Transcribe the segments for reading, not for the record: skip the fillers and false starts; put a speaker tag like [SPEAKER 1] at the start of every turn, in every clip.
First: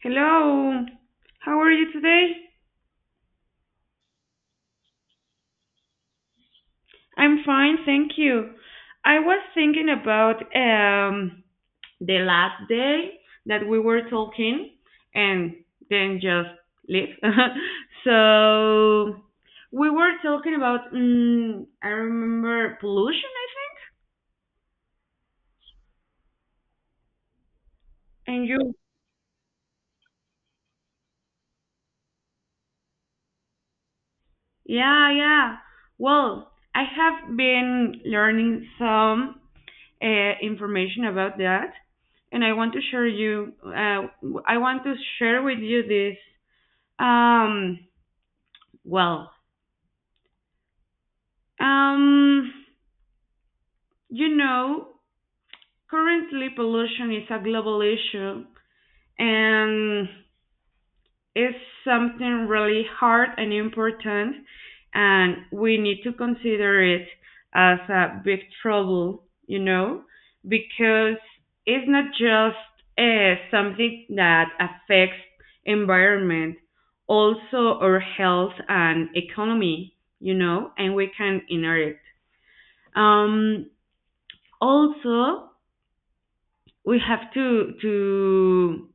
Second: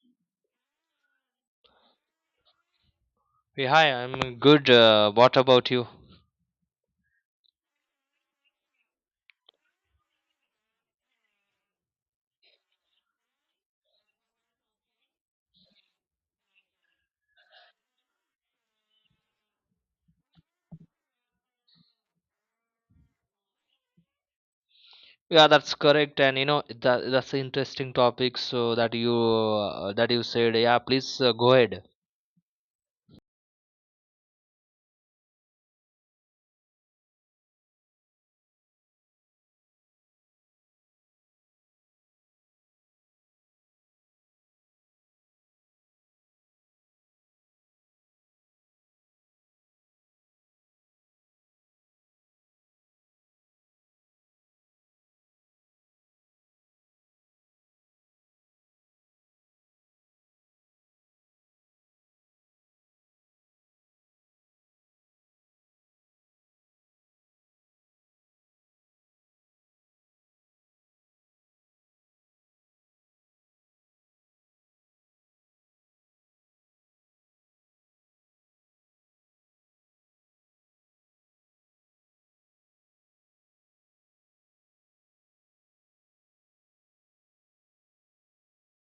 [SPEAKER 1] Hello! How are you today?
[SPEAKER 2] Yeah, hi, I'm good. What about you?
[SPEAKER 1] I'm fine, thank you. I was thinking about the last day that we were talking and then just leave. So we were talking about I remember pollution, I think.
[SPEAKER 2] Yeah, that's correct. And you know that's an interesting topic.
[SPEAKER 1] And you,
[SPEAKER 2] So that you said, yeah, please, go ahead.
[SPEAKER 1] yeah, yeah. Well, I have been learning some. Information about that. And I want to share with you this. Um, well, um, you know, currently pollution is a global issue, and is something really hard and important, and we need to consider it as a big trouble, because it's not just something that affects environment, also our health and economy, and we can inherit. Um, Also, we have to to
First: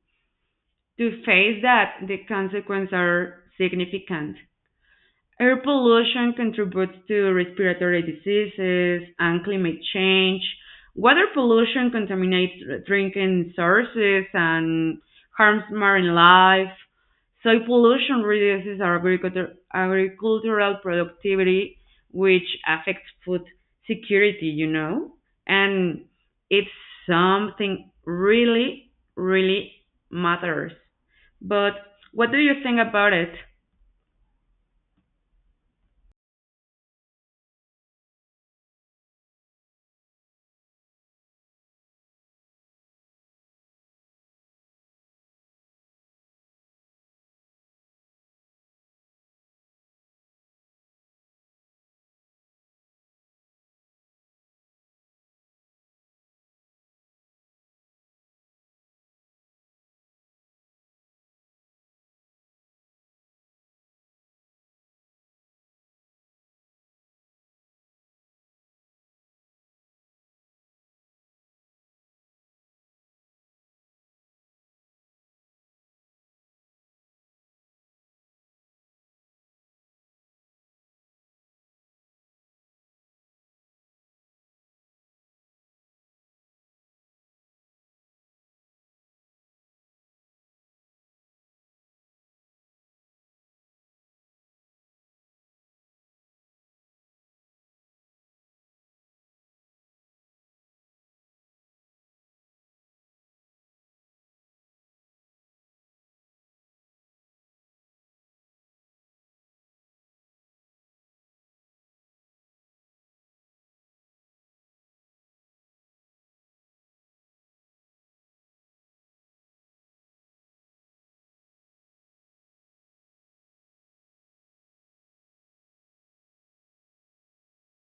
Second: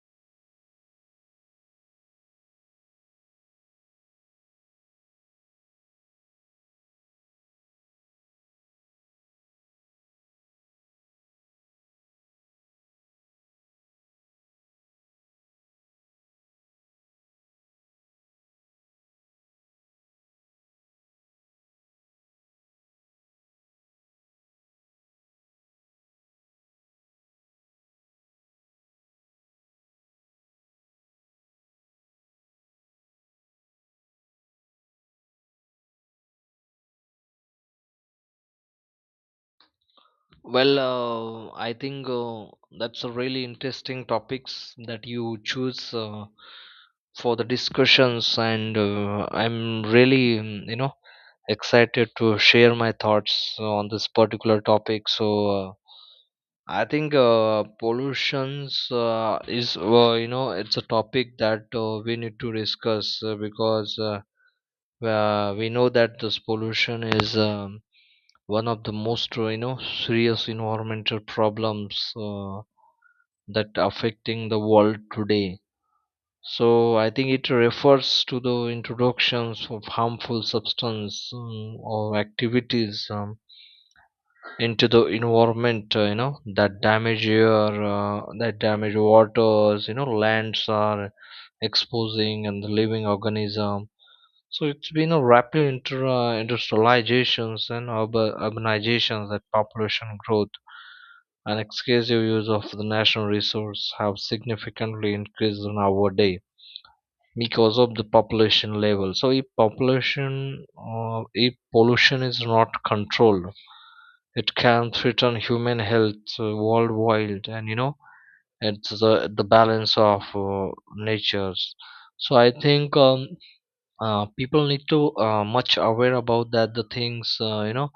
[SPEAKER 1] to face that the consequences are significant. Air pollution contributes to respiratory diseases and climate change. Water pollution contaminates drinking sources and harms marine life. Soil pollution reduces agriculture, agricultural productivity, which affects food security, you know? And it's something really, really matters. But what do you think about it?
[SPEAKER 2] I think that's a really interesting topics that you choose for the discussions, and I'm really you know, excited to share my thoughts on this particular topic. I think pollutions is you know, it's a topic that we need to discuss because we know that this pollution is one of the most you know, serious environmental problems that affecting the world today. So I think it refers to the introductions of harmful substance or activities into the environment, you know, that damage your that damage waters, you know, lands are exposing and the living organism. So it's been a rapid industrializations and urbanizations, that population growth and excessive use of the national resource have significantly increased in our day because of the population level. So if pollution is not controlled, it can threaten human health worldwide, and you know it's the balance of natures. So I think people need to much aware about that the things, you know,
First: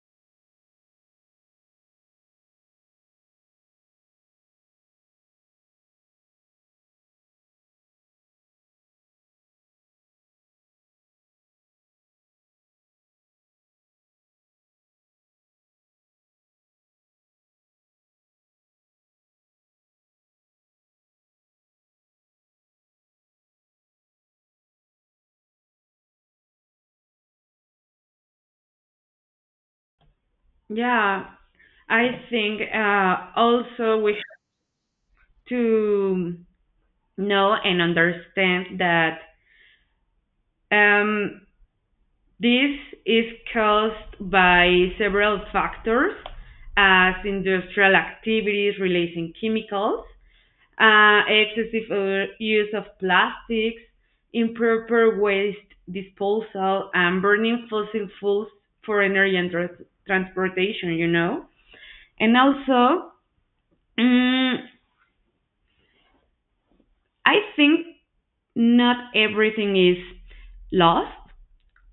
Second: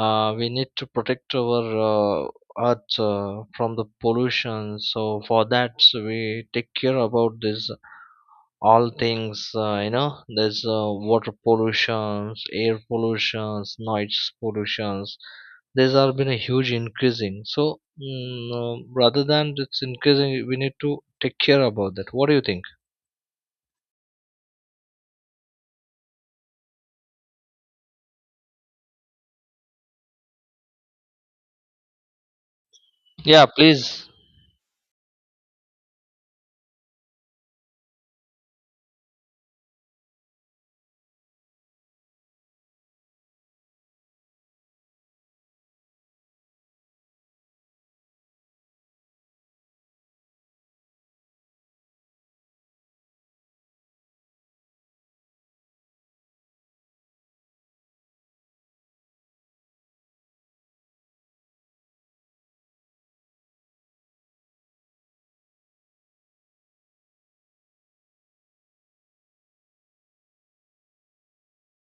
[SPEAKER 2] we need to protect our uh, earth from the pollution. So for that, so we take care about this all things, you know, there's water pollutions, air pollutions, noise pollutions. These are been a huge increasing. So rather than it's increasing, we need to take care about that. What do you think?
[SPEAKER 1] Yeah, I think
[SPEAKER 2] Yeah,
[SPEAKER 1] also
[SPEAKER 2] please.
[SPEAKER 1] we have to know and understand that um, this is caused by several factors, as industrial activities releasing chemicals, excessive use of plastics, improper waste disposal, and burning fossil fuels for energy and transportation. And also, mm, I think not everything is lost.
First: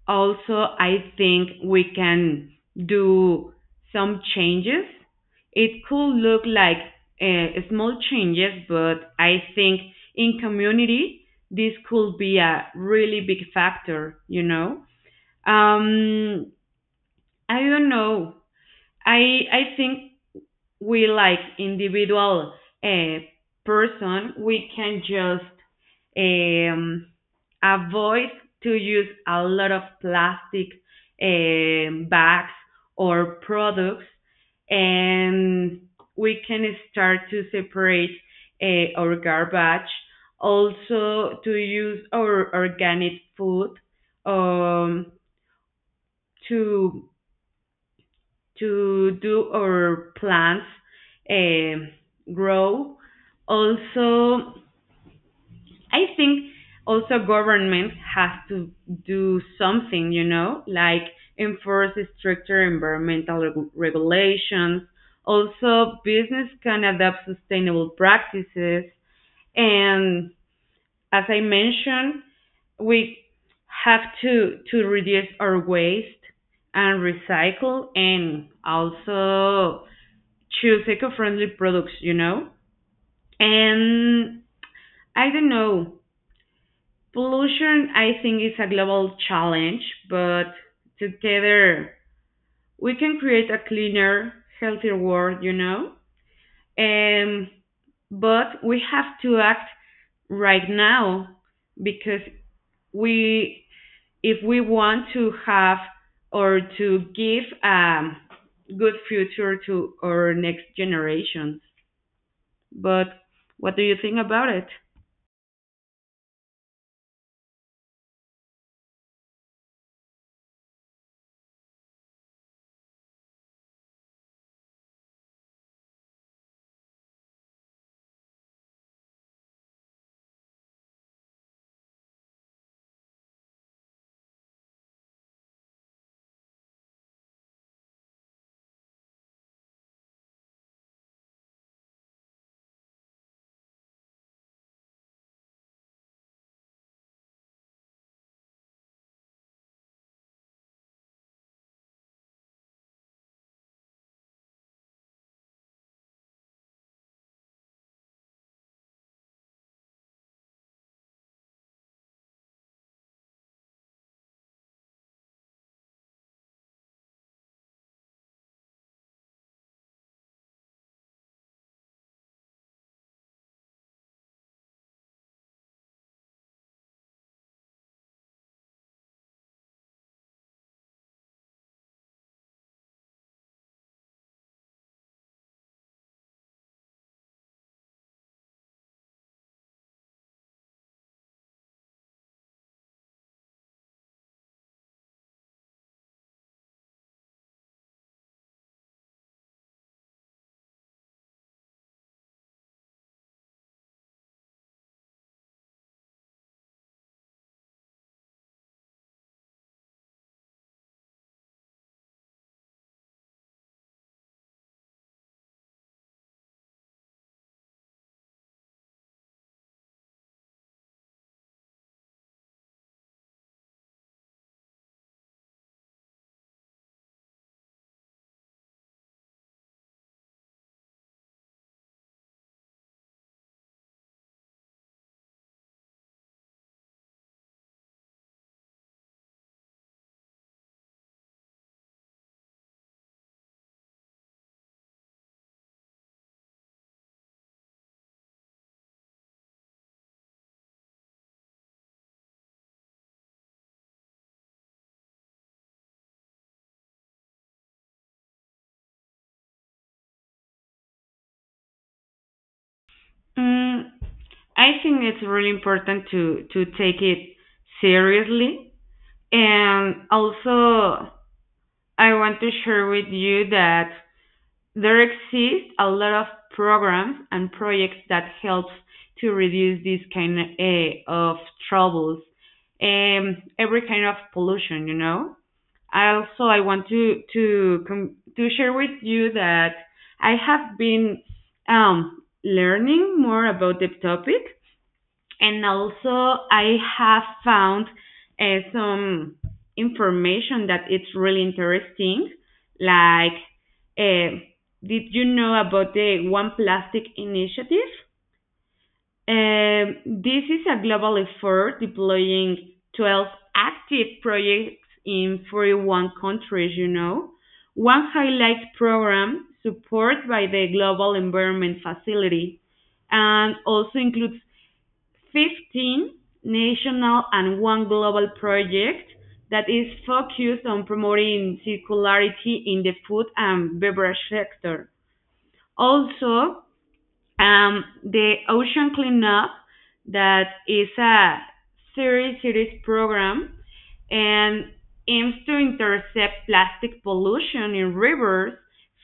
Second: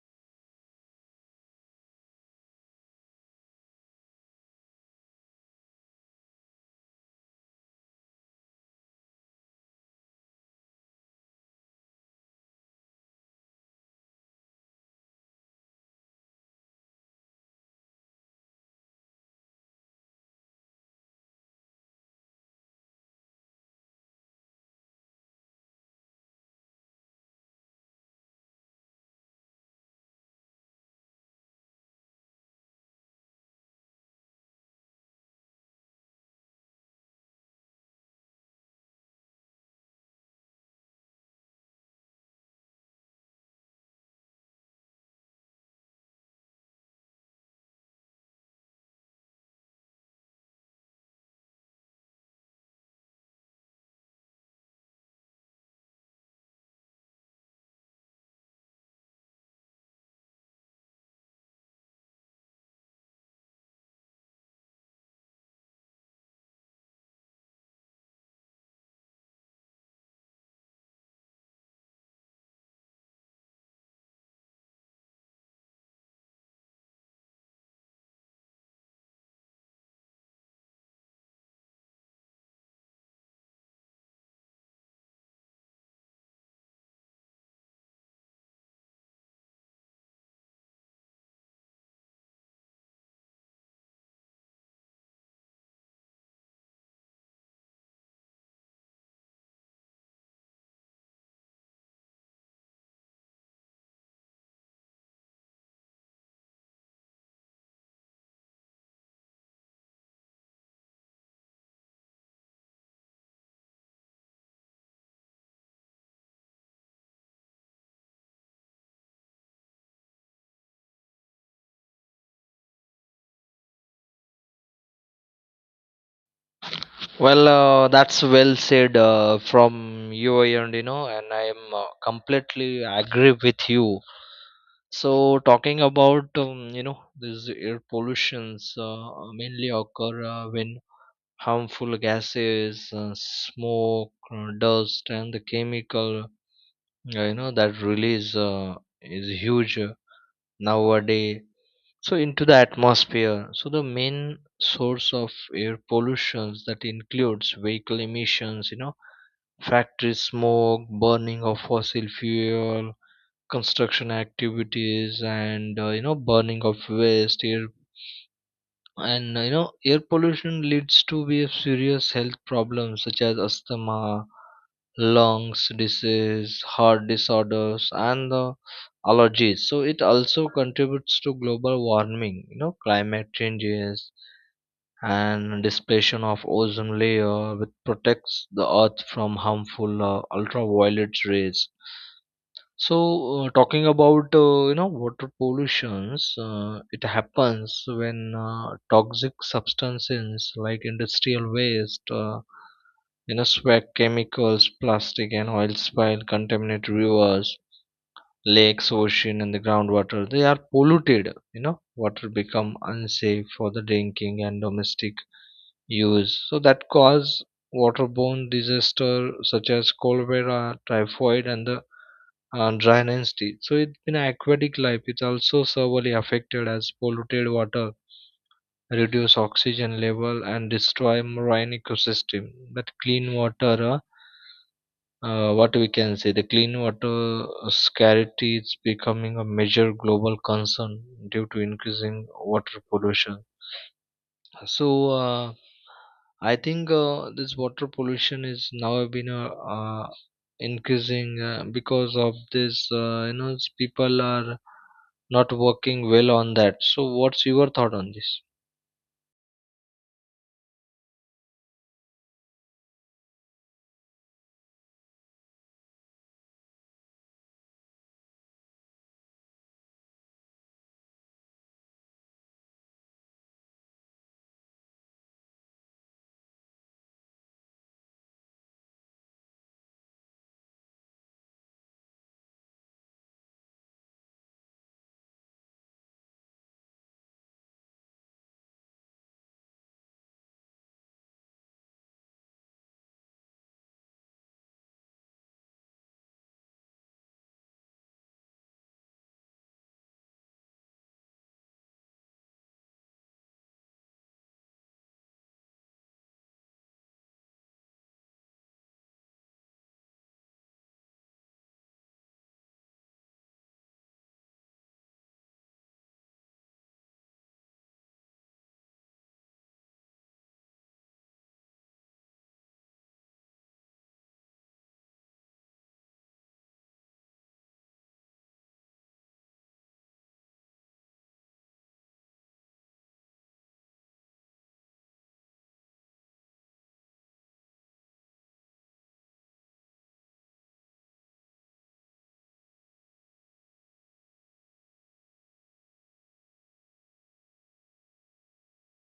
[SPEAKER 1] Also, I think we can do some changes. It could look like small changes, but I think in community, this could be a really big factor, you know? Um, I don't know. I think we like individual uh, person, we can just um, avoid to use a lot of plastic bags or products, and we can start to separate our garbage. Also, to use our organic food um, to to do our plants um grow. Also, I think also government has to do something, like enforce stricter environmental regulations. Also, business can adopt sustainable practices. And as I mentioned, we have to reduce our waste and recycle and also choose eco-friendly products, you know? And I don't know. Pollution, I think, is a global challenge, but together we can create a cleaner, healthier world, you know? Um, but we have to act right now because we, if we want to have or to give a good future to our next generations. But what do you think about it?
[SPEAKER 2] That's well said from you, and you know, and I am completely agree with you. So talking about, you know, these air pollutions mainly occur when harmful gases, smoke, dust, and the chemical, you know, that release is huge nowadays, so into the atmosphere. So the main source of air pollutions that includes vehicle emissions, you know, factory smoke, burning of fossil fuel, construction activities, and you know, burning of waste air. And you know, air pollution leads to be a serious health problems such as asthma, lungs disease, heart disorders, and the allergies. So it also contributes to global warming, you know, climate changes and dispersion of ozone layer, which protects the earth from harmful ultraviolet rays. So, talking about, you know, water pollutions, it happens when toxic substances like industrial waste, you know, swag chemicals, plastic, and oil spill contaminate rivers, lakes, ocean, and the groundwater. They are polluted. You know, water become unsafe for the drinking and domestic use, so that cause waterborne disaster such as cholera, typhoid, and the, dry nasty. So it's been aquatic life, it's also severely affected as polluted water reduce oxygen level and destroy marine ecosystem. But clean water what we can say, the clean water scarcity is becoming a major global concern due to increasing water pollution. So I think this water pollution is now been increasing because of this. You know, people are not working well on that. So what's your thought on this?
[SPEAKER 1] Mm, I think it's really important to take it seriously, and also I want to share with you that there exist a lot of programs and projects that help to reduce this kind of troubles, every kind of pollution. I want to share with you that I have been learning more about the topic and also, I have found uh, some information that it's really interesting. Like, uh, did you know about the One Plastic Initiative? Um, this is a global effort deploying 12 active projects in 41 countries. One highlight program supported by the Global Environment Facility and also includes 15 national and one global project that is focused on promoting circularity in the food and beverage sector. Also, the Ocean Cleanup, that is a series program and aims to intercept plastic pollution in rivers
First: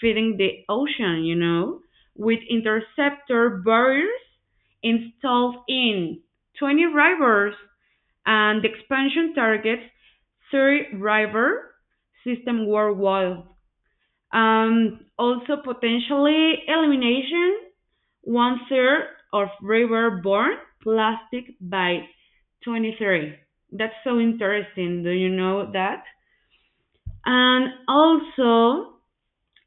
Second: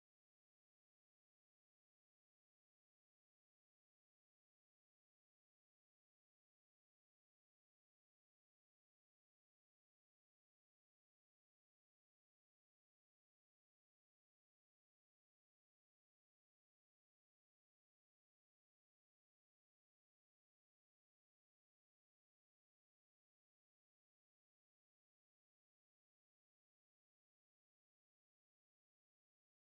[SPEAKER 1] feeding the ocean, with interceptor barriers installed in 20 rivers and the expansion targets 30 river system worldwide. Also potentially elimination one-third of river-borne plastic by 2030. That's so interesting. Do you know that? And also,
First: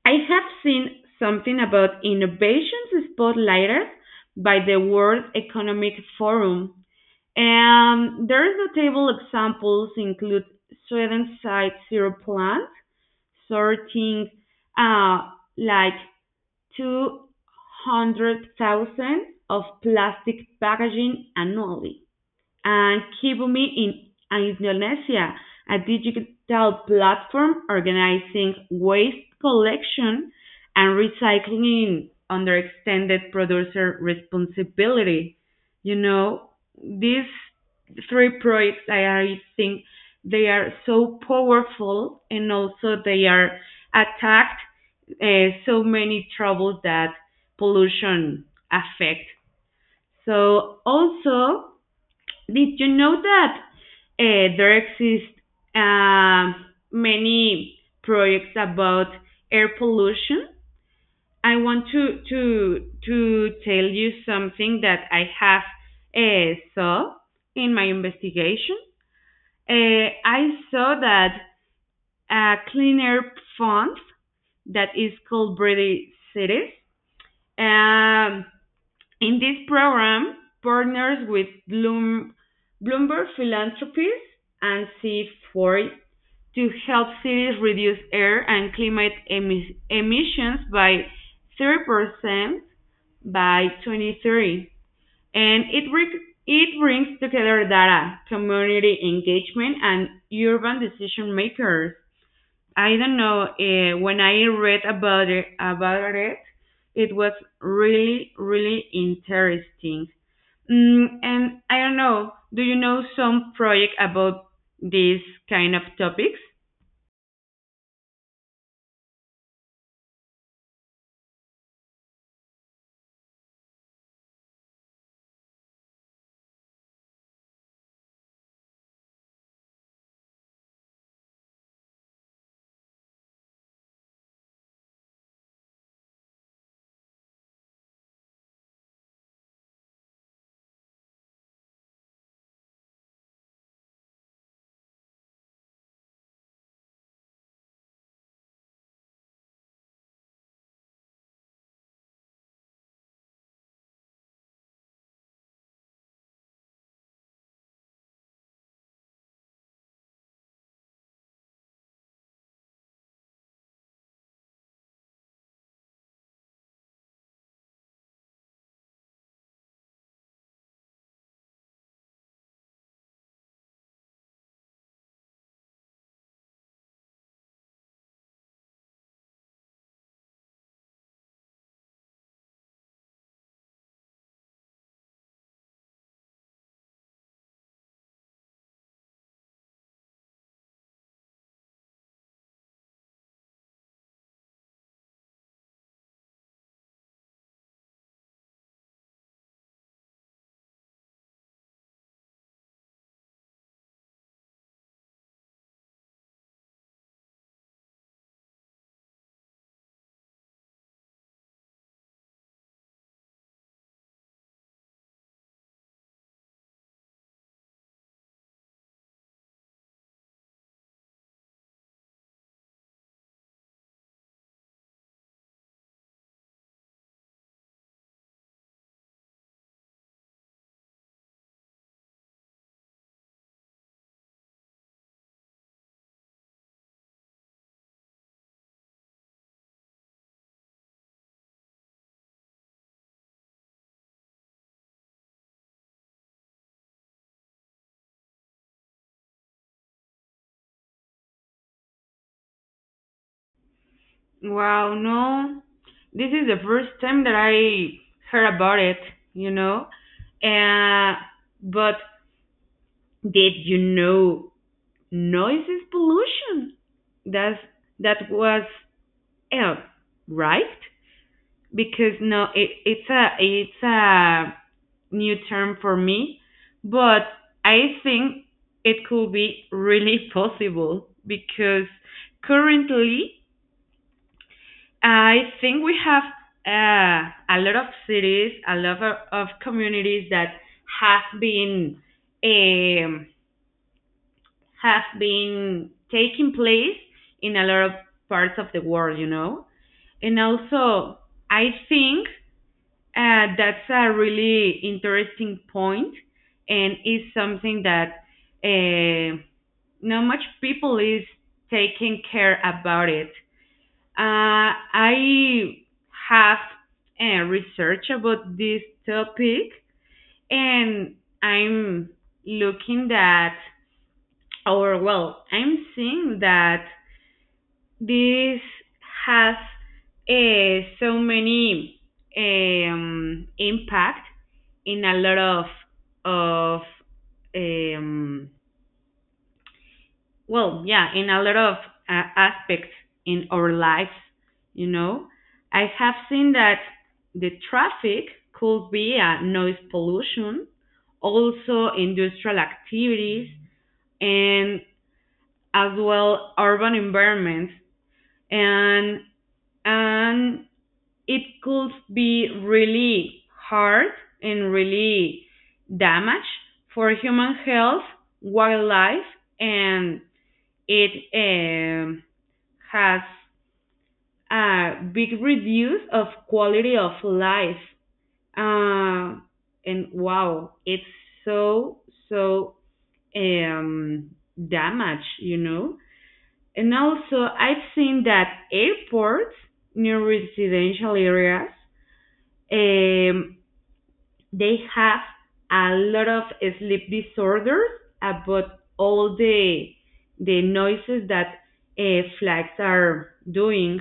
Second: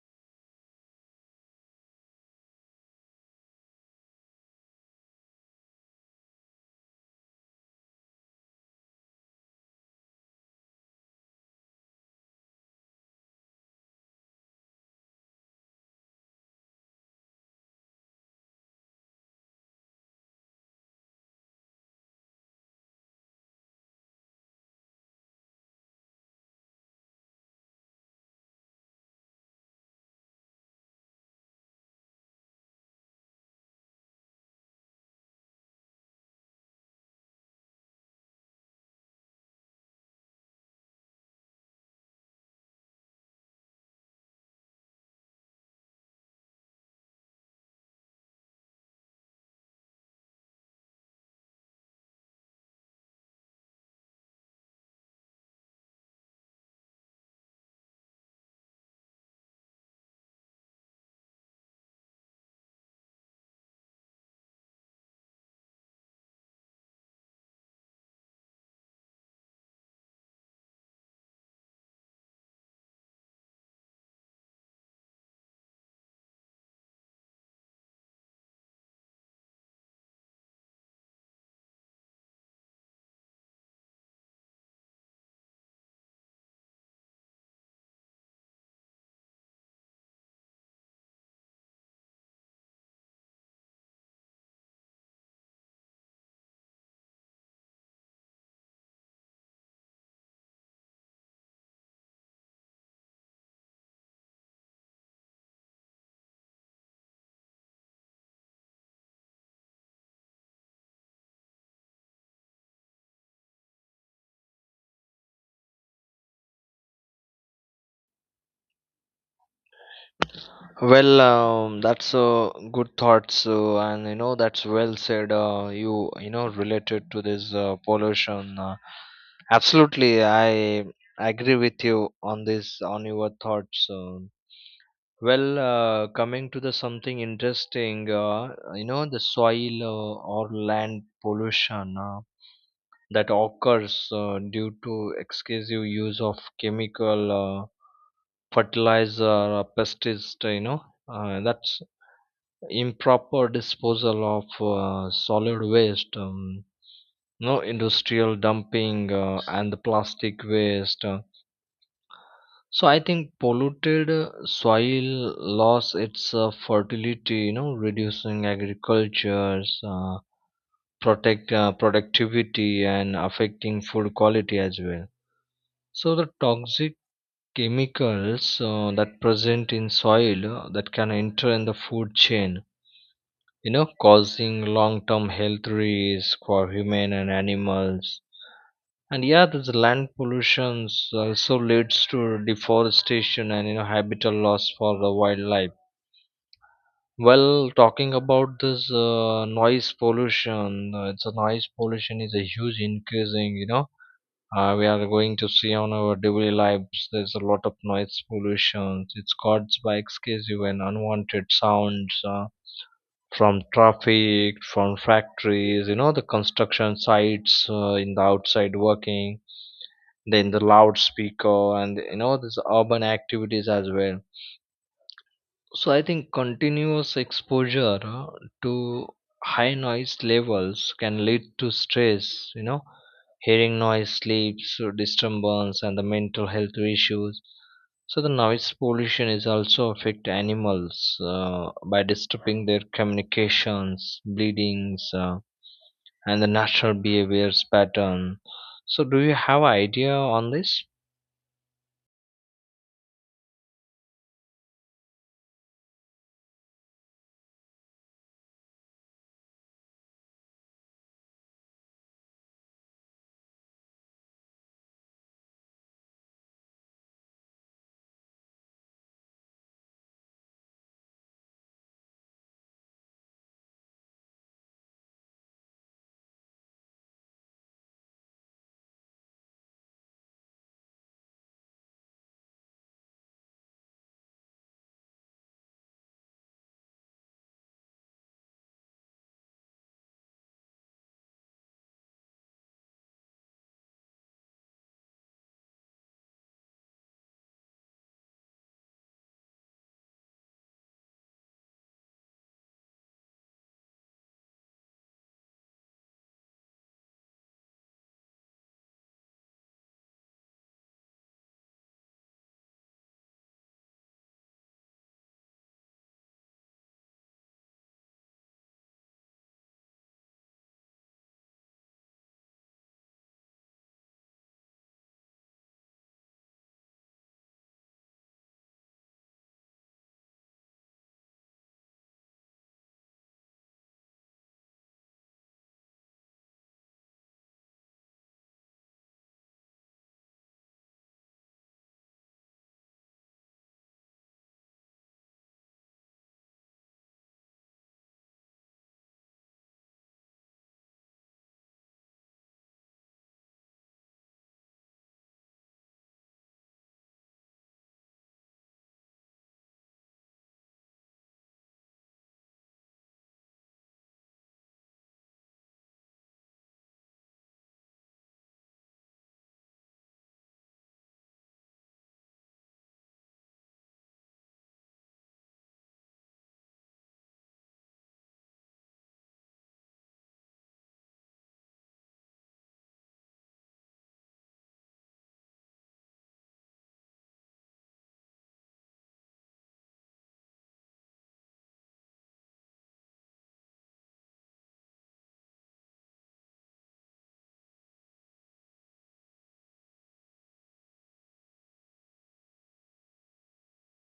[SPEAKER 1] I have seen something about innovations spotlighted by the World Economic Forum. And there's notable examples include Sweden's Site Zero plant, sorting uh, like 200,000 of plastic packaging annually and Kibumi in Indonesia, a digital platform organizing waste collection and recycling under extended producer responsibility. You know, these three projects, I think they are so powerful and also they are attacked so many troubles that pollution affect. So also did you know that there exist uh, many projects about air pollution? I want to tell you something that I have saw in my investigation. I saw that a clean air fund that is called Brady Cities. Um, In this program, partners with Bloomberg Philanthropies and C4 to help cities reduce air and climate emissions by 30% by 2030. And it brings together data, community engagement, and urban decision makers. I don't know, when I read about it, it was really, really interesting. And I don't know, do you know some project about these kind of topics?
[SPEAKER 2] That's a good thought. So, and you know, that's well said. You know, related to this pollution. Absolutely, I agree with you on this, on your thoughts. Coming to the something interesting, you know, the soil or land pollution that occurs due to excessive use of chemical, fertilizer, pesticide, you know, that's improper disposal of solid waste, no industrial dumping and the plastic waste. So I think polluted soil loss its fertility, you know, reducing agriculture's protect productivity and affecting food quality as well. So the toxic chemicals that present in soil that can enter in the food chain, you know, causing long-term health risks for human and animals. And yeah, this land pollution also leads to deforestation and you know, habitat loss for the wildlife. Well, talking about this noise pollution, it's a noise pollution is a huge increasing, you know, we are going to see on our daily lives there's a lot of noise pollution. It's caused by excessive and unwanted sounds, from traffic, from factories, you know, the construction sites, in the outside working, then the loudspeaker and you know, this urban activities as well. So I think continuous exposure to high noise levels can lead to stress, you know, hearing noise, sleeps disturbance, and the mental health issues. So the noise pollution is also affect animals by disturbing their communications, bleedings, and the natural behaviors pattern. So do you have idea on this?
[SPEAKER 1] Wow, no. This is the first time that I heard about it, you know? Uh, but did you know noise is pollution? That's, that was L, right? Because no, it's a new term for me, but I think it could be really possible because currently I think we have a lot of cities, a lot of communities that have been um, have been taking place in a lot of parts of the world. And also, I think that's a really interesting point, and is something that uh, not much people is taking care about it. I have research about this topic, and I'm looking that, or well, I'm seeing that this has so many impact in a lot of um, well, yeah, in a lot of aspects in our lives. You know, I have seen that the traffic could be a noise pollution, also industrial activities, and as well urban environments and and it could be really hard and really damage for human health, wildlife, and it has a big reduce of quality of life. Uh, and wow, it's so so um, damage. And also, I've seen that airports near residential areas um, they have a lot of sleep disorders about all the noises that flags are doing,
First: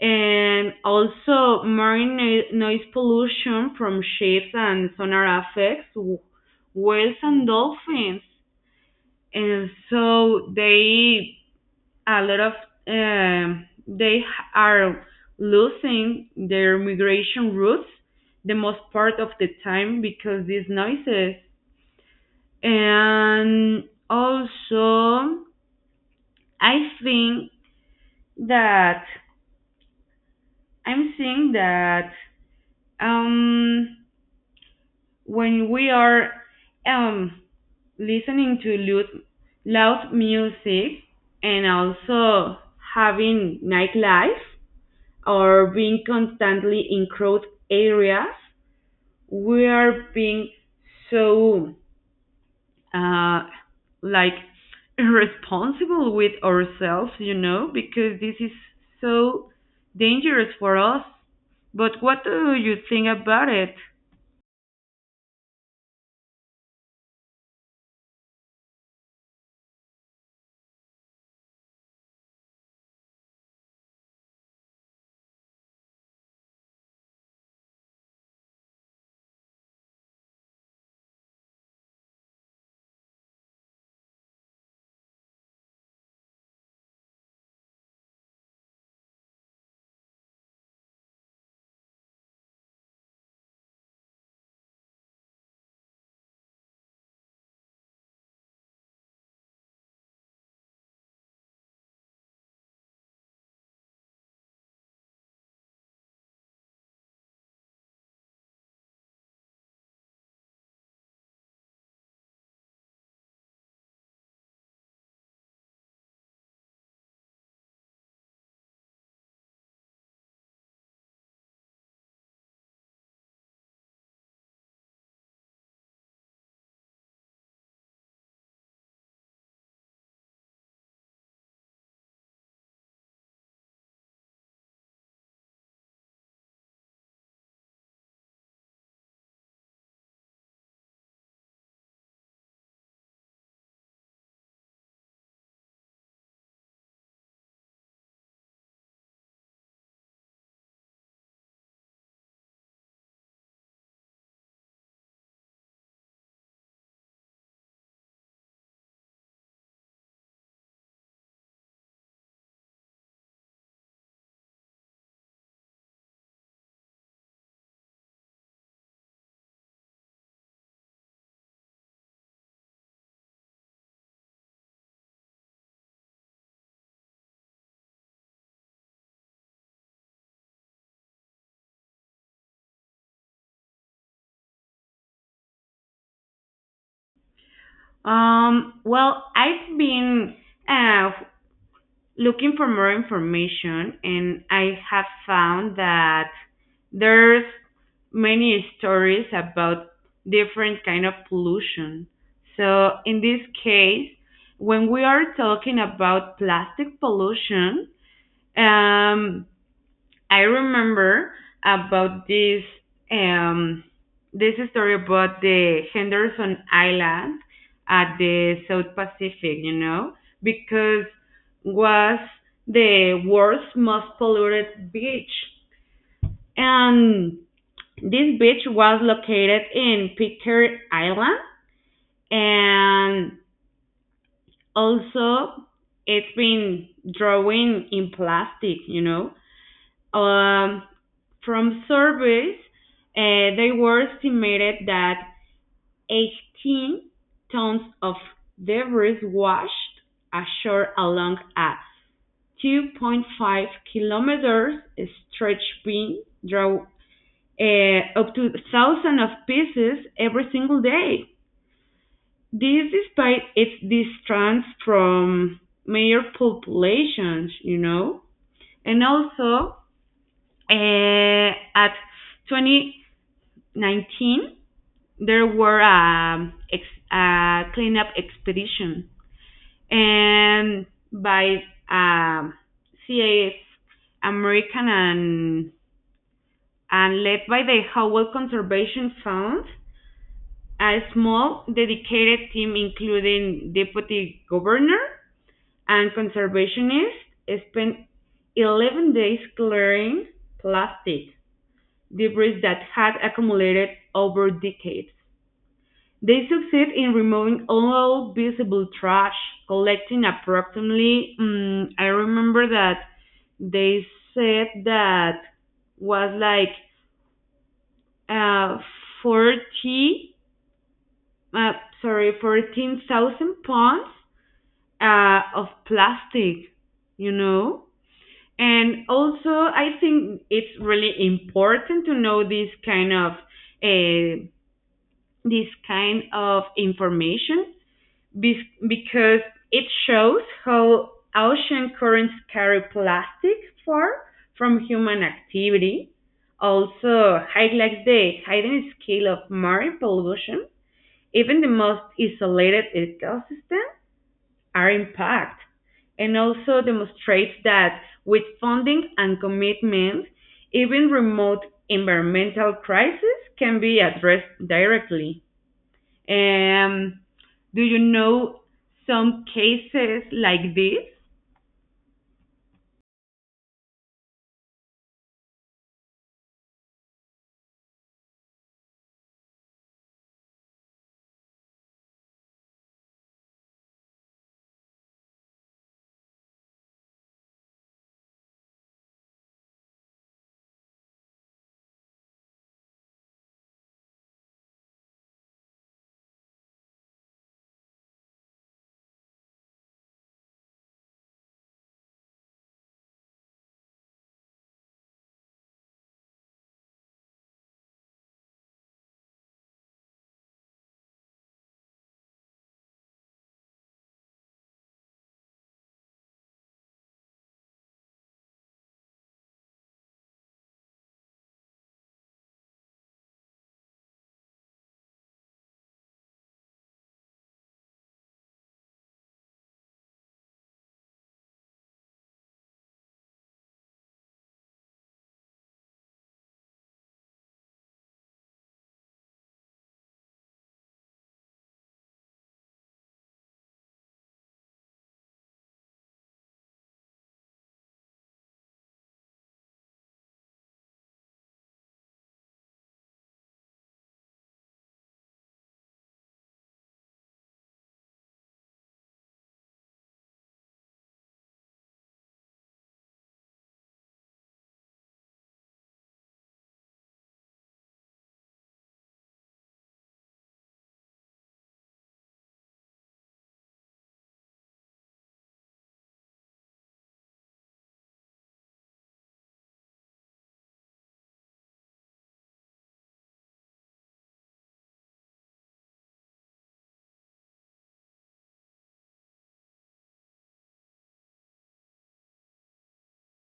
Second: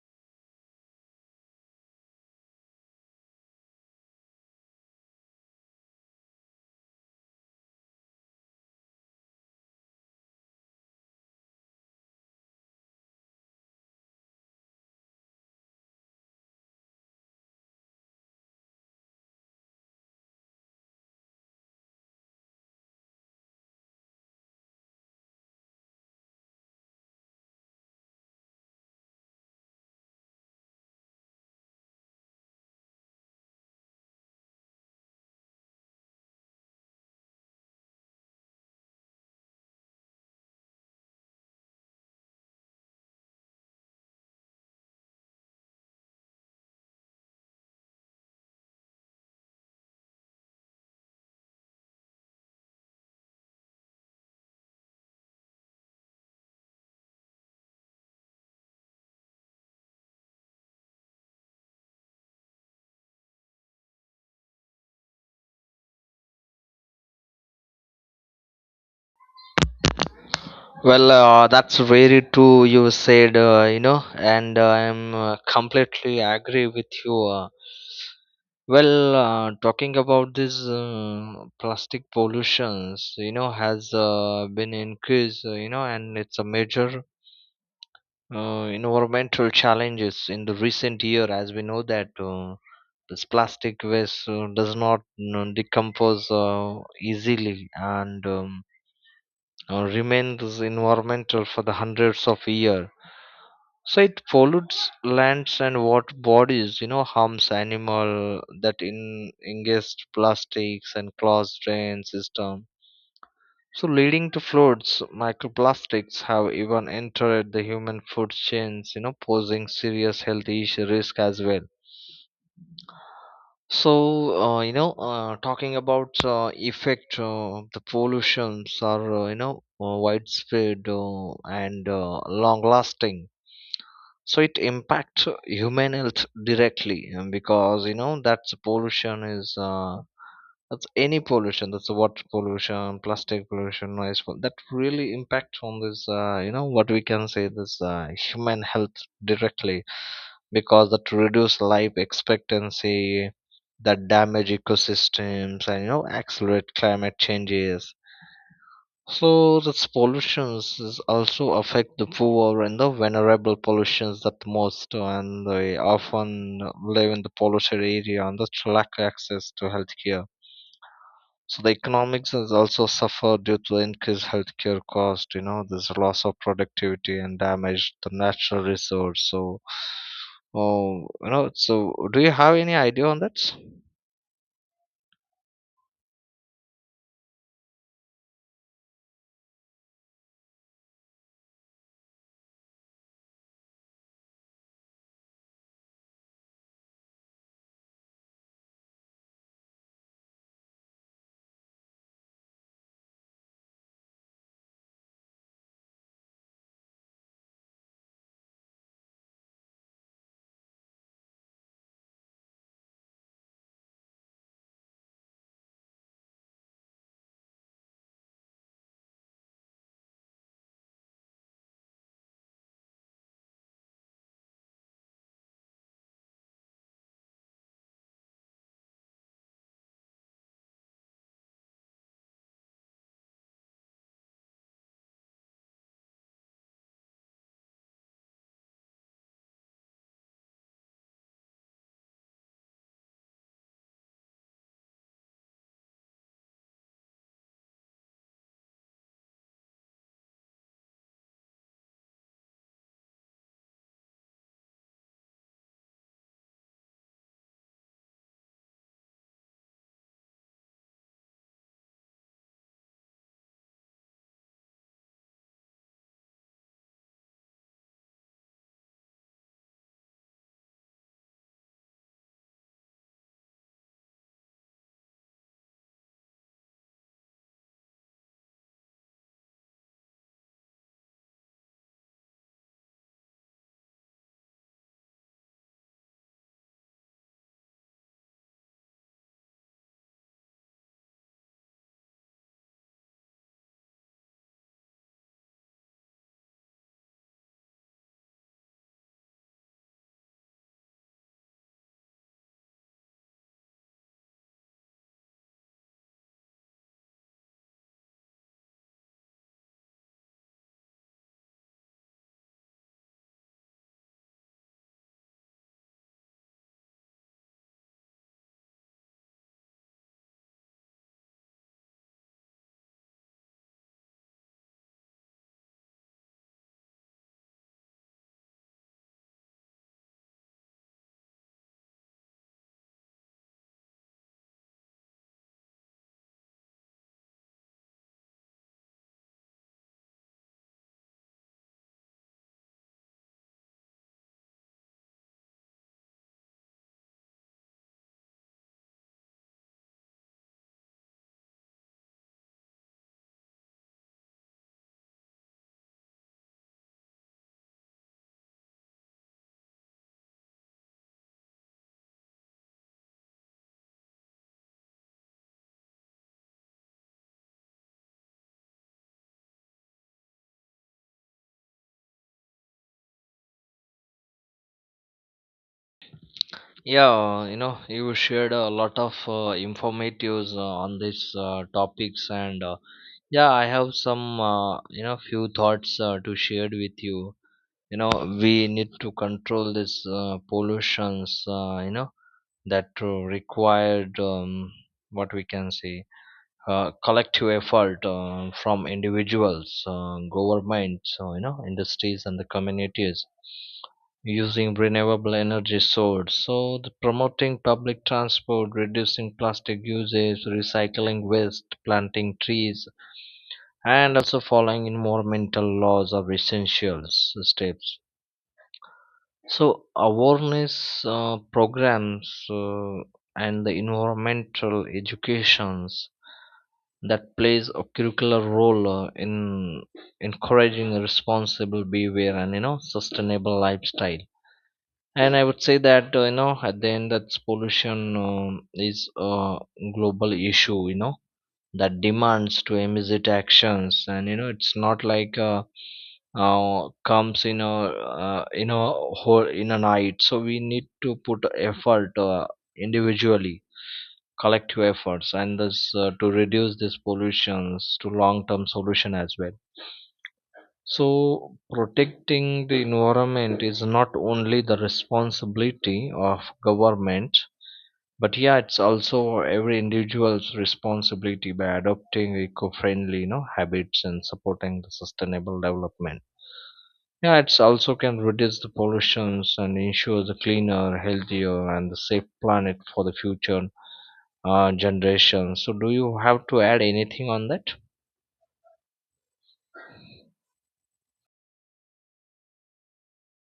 [SPEAKER 1] and also marine noise pollution from ships and sonar effects whales and dolphins, and so they a lot of, they are losing their migration routes the most part of the time because these noises. And also I think that I'm seeing that um when we are um listening to loud, loud music and also having nightlife or being constantly in crowded areas, we are being so uh, like irresponsible with ourselves, because this is so dangerous for us. But what do you think about it?
[SPEAKER 2] That's very true. You said, you know, and I'm completely agree with you. Talking about this plastic pollutions, you know, has been increased, you know, and it's a major environmental challenges in the recent year, as we know that this plastic waste does not, you know, decompose easily and remains environmental for the hundreds of years. So it pollutes lands and water bodies, you know, harms animal that in ingest plastics and clogs drain system. So leading to floods, microplastics have even entered the human food chains, you know, posing serious health issue risk as well. So you know, talking about effect, the pollutions are you know, widespread and long-lasting. So it impacts human health directly, because you know, that's pollution is that's any pollution, that's water pollution, plastic pollution, that really impacts on this, you know, what we can say, this human health directly, because that reduce life expectancy, that damage ecosystems, and you know, accelerate climate changes. So this pollutions is also affect the poor and the vulnerable pollutions that most, and they often live in the polluted area, and thus lack access to healthcare. So the economics has also suffered due to increased healthcare cost. You know, there's a loss of productivity and damage the natural resource. So, oh, you know, so do you have any idea on that?
[SPEAKER 1] Well, I've been uh, looking for more information and I have found that there's many stories about different kind of pollution. So in this case, when we are talking about plastic pollution, um, I remember about this um this story about the Henderson Island at the South Pacific, because was the world's most polluted beach. And this beach was located in Pitcairn Island and also it's been drawing in plastic. Um, from surveys, they were estimated that 18 tons of debris washed ashore along a 2.5 kilometers stretch being draw up to thousands of pieces every single day. This despite its distance from major populations, and also at 2019, there were a cleanup expedition, and by um, CAF American and led by the Howell Conservation Fund, a small dedicated team including deputy governor and conservationists spent 11 days clearing plastic debris that had accumulated over decades. They succeed in removing all visible trash, collecting approximately. I remember that they said that was like uh, 40, uh, sorry, 14,000 pounds of plastic, you know? And also, I think it's really important to know uh, this kind of information because it shows how ocean currents carry plastic far from human activity. Also, highlights the hidden scale of marine pollution. Even the most isolated ecosystems are impacted, and also demonstrates that with funding and commitment, even remote environmental crises can be addressed directly. Um, do you know some cases like this?
[SPEAKER 2] Yeah, you know, you shared a lot of informatives on these topics, and yeah, I have some, you know, few thoughts to share with you. You know, we need to control this pollutions. You know, that required what we can say, collective effort from individuals, governments, you know, industries and the communities, using renewable energy source. So the promoting public transport, reducing plastic usage, recycling waste, planting trees, and also following environmental laws are essential steps. So awareness programs and the environmental educations that plays a curricular role in encouraging a responsible behavior, and you know, sustainable lifestyle. And I would say that you know, at the end, that pollution, is a global issue. You know, that demands to immediate actions, and you know, it's not like. Comes in a whole in a night, so we need to put effort individually, collective efforts, and this to reduce these pollutions to long term solution as well. So protecting the environment is not only the responsibility of government, but yeah, it's also every individual's responsibility by adopting eco-friendly, you know, habits and supporting the sustainable development. Yeah, it's also can reduce the pollutions and ensure the cleaner, healthier, and the safe planet for the future generations. So, do you have to add anything on that?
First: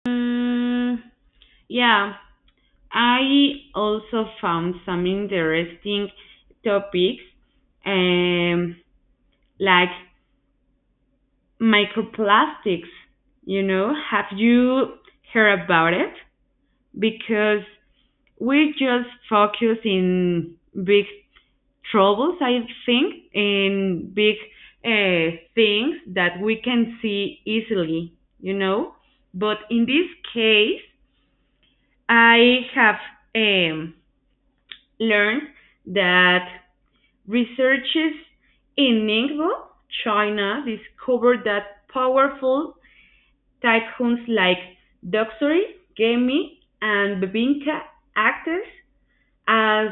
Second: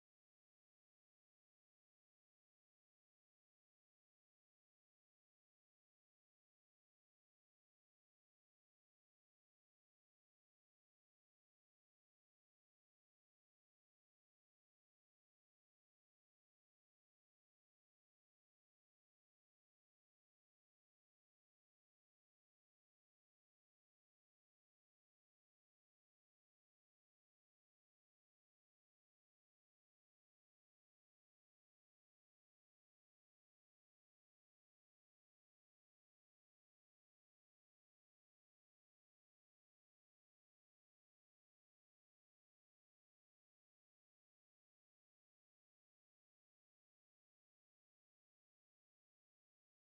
[SPEAKER 1] Mm, yeah, I also found some interesting topics, um, like microplastics. Have you heard about it? Because we just focus in big troubles, I think, in big things that we can see easily, you know. But in this case, I have um, learned that researchers in Ningbo, China, discovered that powerful typhoons like Doksuri, Gemi, and Babinka acted as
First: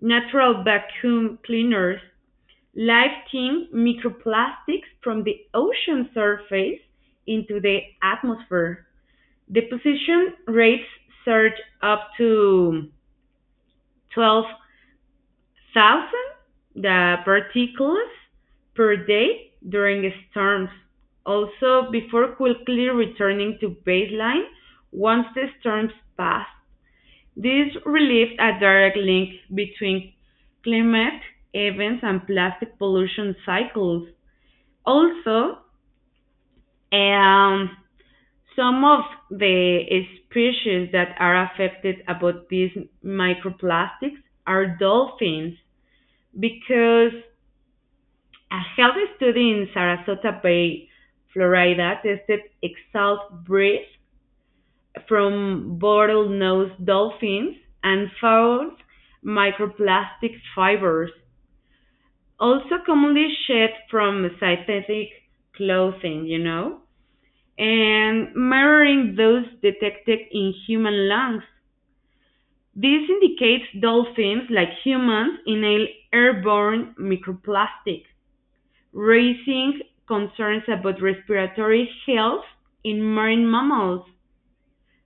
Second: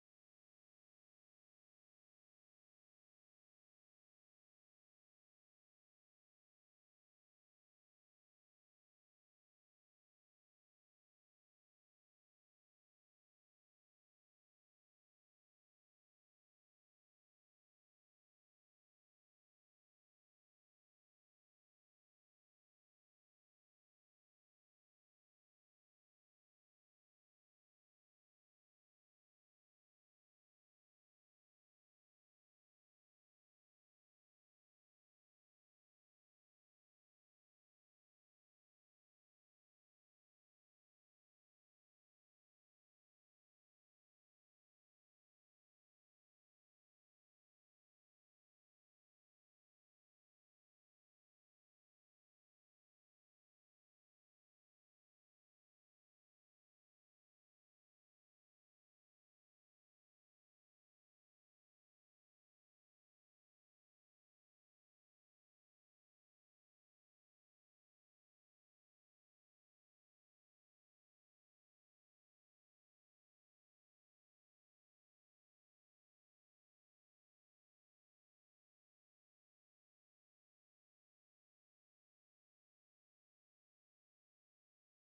[SPEAKER 1] natural vacuum cleaners lifting microplastics from the ocean surface into the atmosphere. Deposition rates surge up to 12,000 the particles per day during storms, also before quickly returning to baseline once the storms pass. This relieved a direct link between climate events and plastic pollution cycles. Also, um, some of the species that are affected about these microplastics are dolphins because a health study in Sarasota Bay, Florida, tested exhaust breath from bottlenose dolphins and found microplastic fibers, also commonly shed from synthetic clothing, you know? And mirroring those detected in human lungs. This indicates dolphins, like humans, inhale airborne microplastic, raising concerns about respiratory health in marine mammals.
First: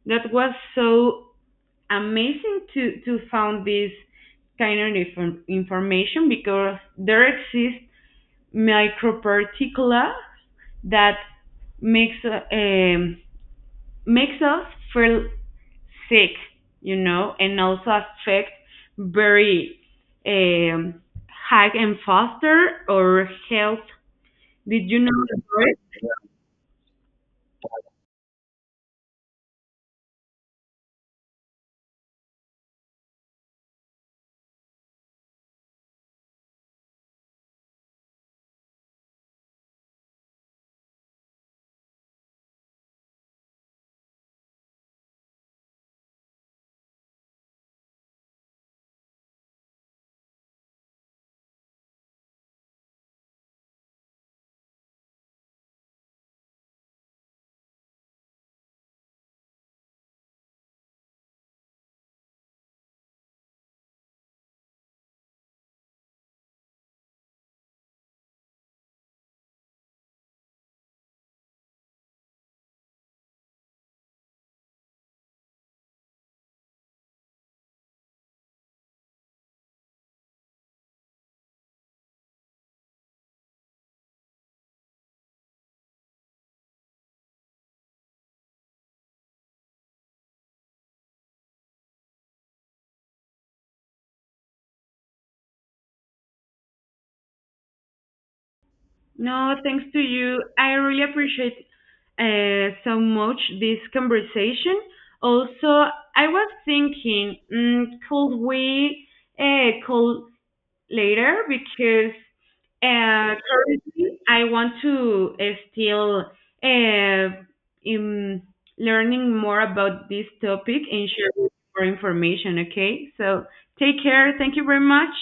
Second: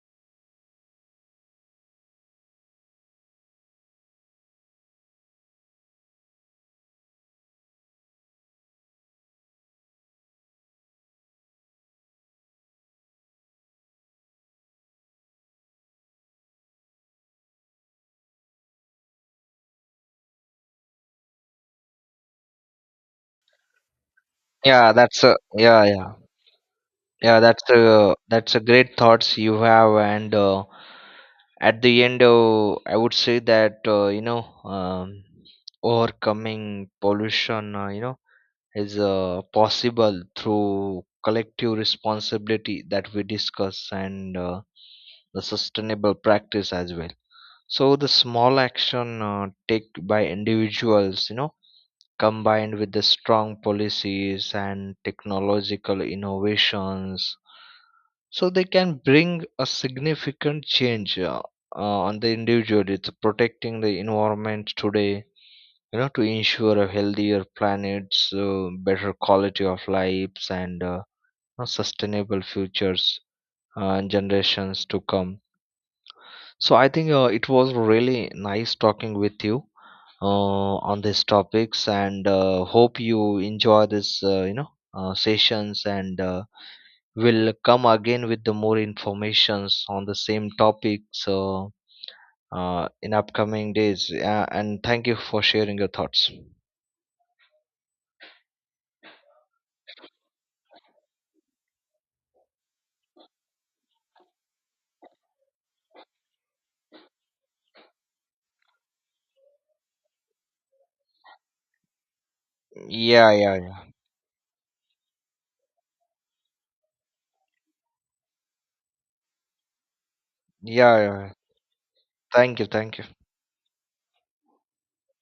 [SPEAKER 1] That was so amazing to found this kind of information because there exist microparticula that makes uh, um, makes us feel sick, and also affect very um, Hag and Foster or Health. Did
[SPEAKER 2] Yeah,
[SPEAKER 1] you
[SPEAKER 2] that's
[SPEAKER 1] know
[SPEAKER 2] a
[SPEAKER 1] the word?
[SPEAKER 2] yeah. That's a great thoughts you have, and at the end I would say that you know, overcoming pollution, you know, is possible through collective responsibility that we discuss, and the sustainable practice as well. So the small action take by individuals, you know, combined with the strong policies and technological innovations, so they can bring a significant change, on the individual it's protecting the environment today, you know, to ensure a healthier planet, so better quality of lives, and sustainable futures and generations to come. So I think it was really nice talking with you on these topics, and hope you enjoy this, you know, sessions, and we'll come again with the more informations on the same topic. So in upcoming days, yeah, and thank you for sharing your thoughts.
[SPEAKER 1] No, thanks to you. I really appreciate so much this conversation. Also, I was thinking, could we call later because
[SPEAKER 2] Yeah,
[SPEAKER 1] currently I want to still uh, in learning more about this topic
[SPEAKER 2] yeah,
[SPEAKER 1] and
[SPEAKER 2] yeah.
[SPEAKER 1] share more
[SPEAKER 2] Thank
[SPEAKER 1] information.
[SPEAKER 2] you, thank you.
[SPEAKER 1] Okay, so take care. Thank you very much.